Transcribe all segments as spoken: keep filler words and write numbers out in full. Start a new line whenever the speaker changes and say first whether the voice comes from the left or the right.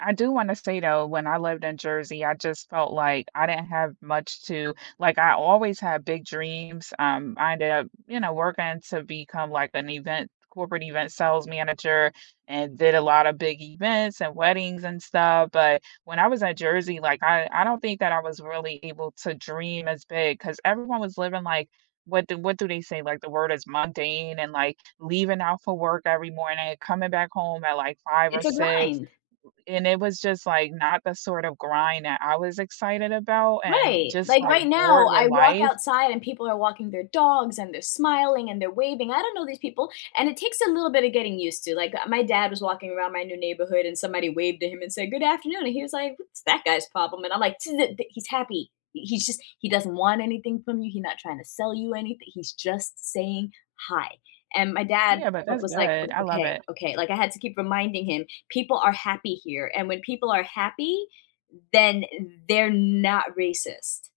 right: I do wanna say though, when I lived in Jersey, I just felt like I didn't have much to like, I always had big dreams, um, I ended up, you know, working to become, like, an event corporate event sales manager, and did a lot of big events and weddings and stuff, but when I was at Jersey, like, I I don't think that I was really able to dream as big 'cause everyone was living, like, what do what do they say, like, the word is mundane and, like, leaving out for work every morning, coming back home at, like, five or
left: It's a
right: six,
left: grind.
right: and it was just, like, not the sort of grind that I was excited about and
left: Right,
right: just,
left: like,
right: like,
left: right now,
right: bored with
left: I walk
right: life.
left: outside and people are walking their dogs and they're smiling and they're waving- I don't know these people- and it takes a little bit of getting used to, like, uh, my dad was walking around my new neighborhood, and somebody waved at him and said, "Good afternoon." And he was like, "What's that guy's problem?" And I'm like, "To the the He's happy, he he's just he doesn't want anything from you, he not trying to sell you anything, he's just saying hi." And my dad
right: Yeah, but
left: wa
right: that's
left: was like, "O
right: good, I love
left: okay,
right: it.
left: okay." Like, I had to keep reminding him, people are happy here and when people are happy, then they're not racist.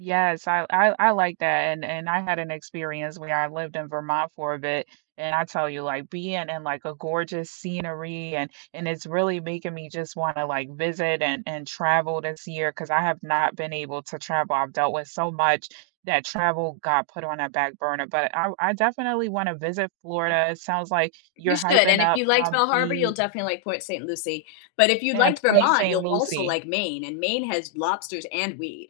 right: Yes, I I I like that, and and I had an experience where I lived in Vermont for a bit, and I tell you, like, being in, like, a gorgeous scenery, and and it's really making me just want to, like, visit and and travel this year 'cause I have not been able to travel, I've dealt with so much that travel got put on a back burner, but I I definitely wanna visit
left: N
right: Florida, it sounds like
left: You
right: you're
left: should,
right: hyping
left: and if
right: up
left: you liked
right: Palm
left: Bell Harbor, you'll
right: Beach
left: definitely like Port Saint Lucie, but if you
right: and
left: liked
right: place
left: Vermont,
right: Saint
left: you'll also
right: Lucie.
left: like Maine, and Maine has lobsters and weed.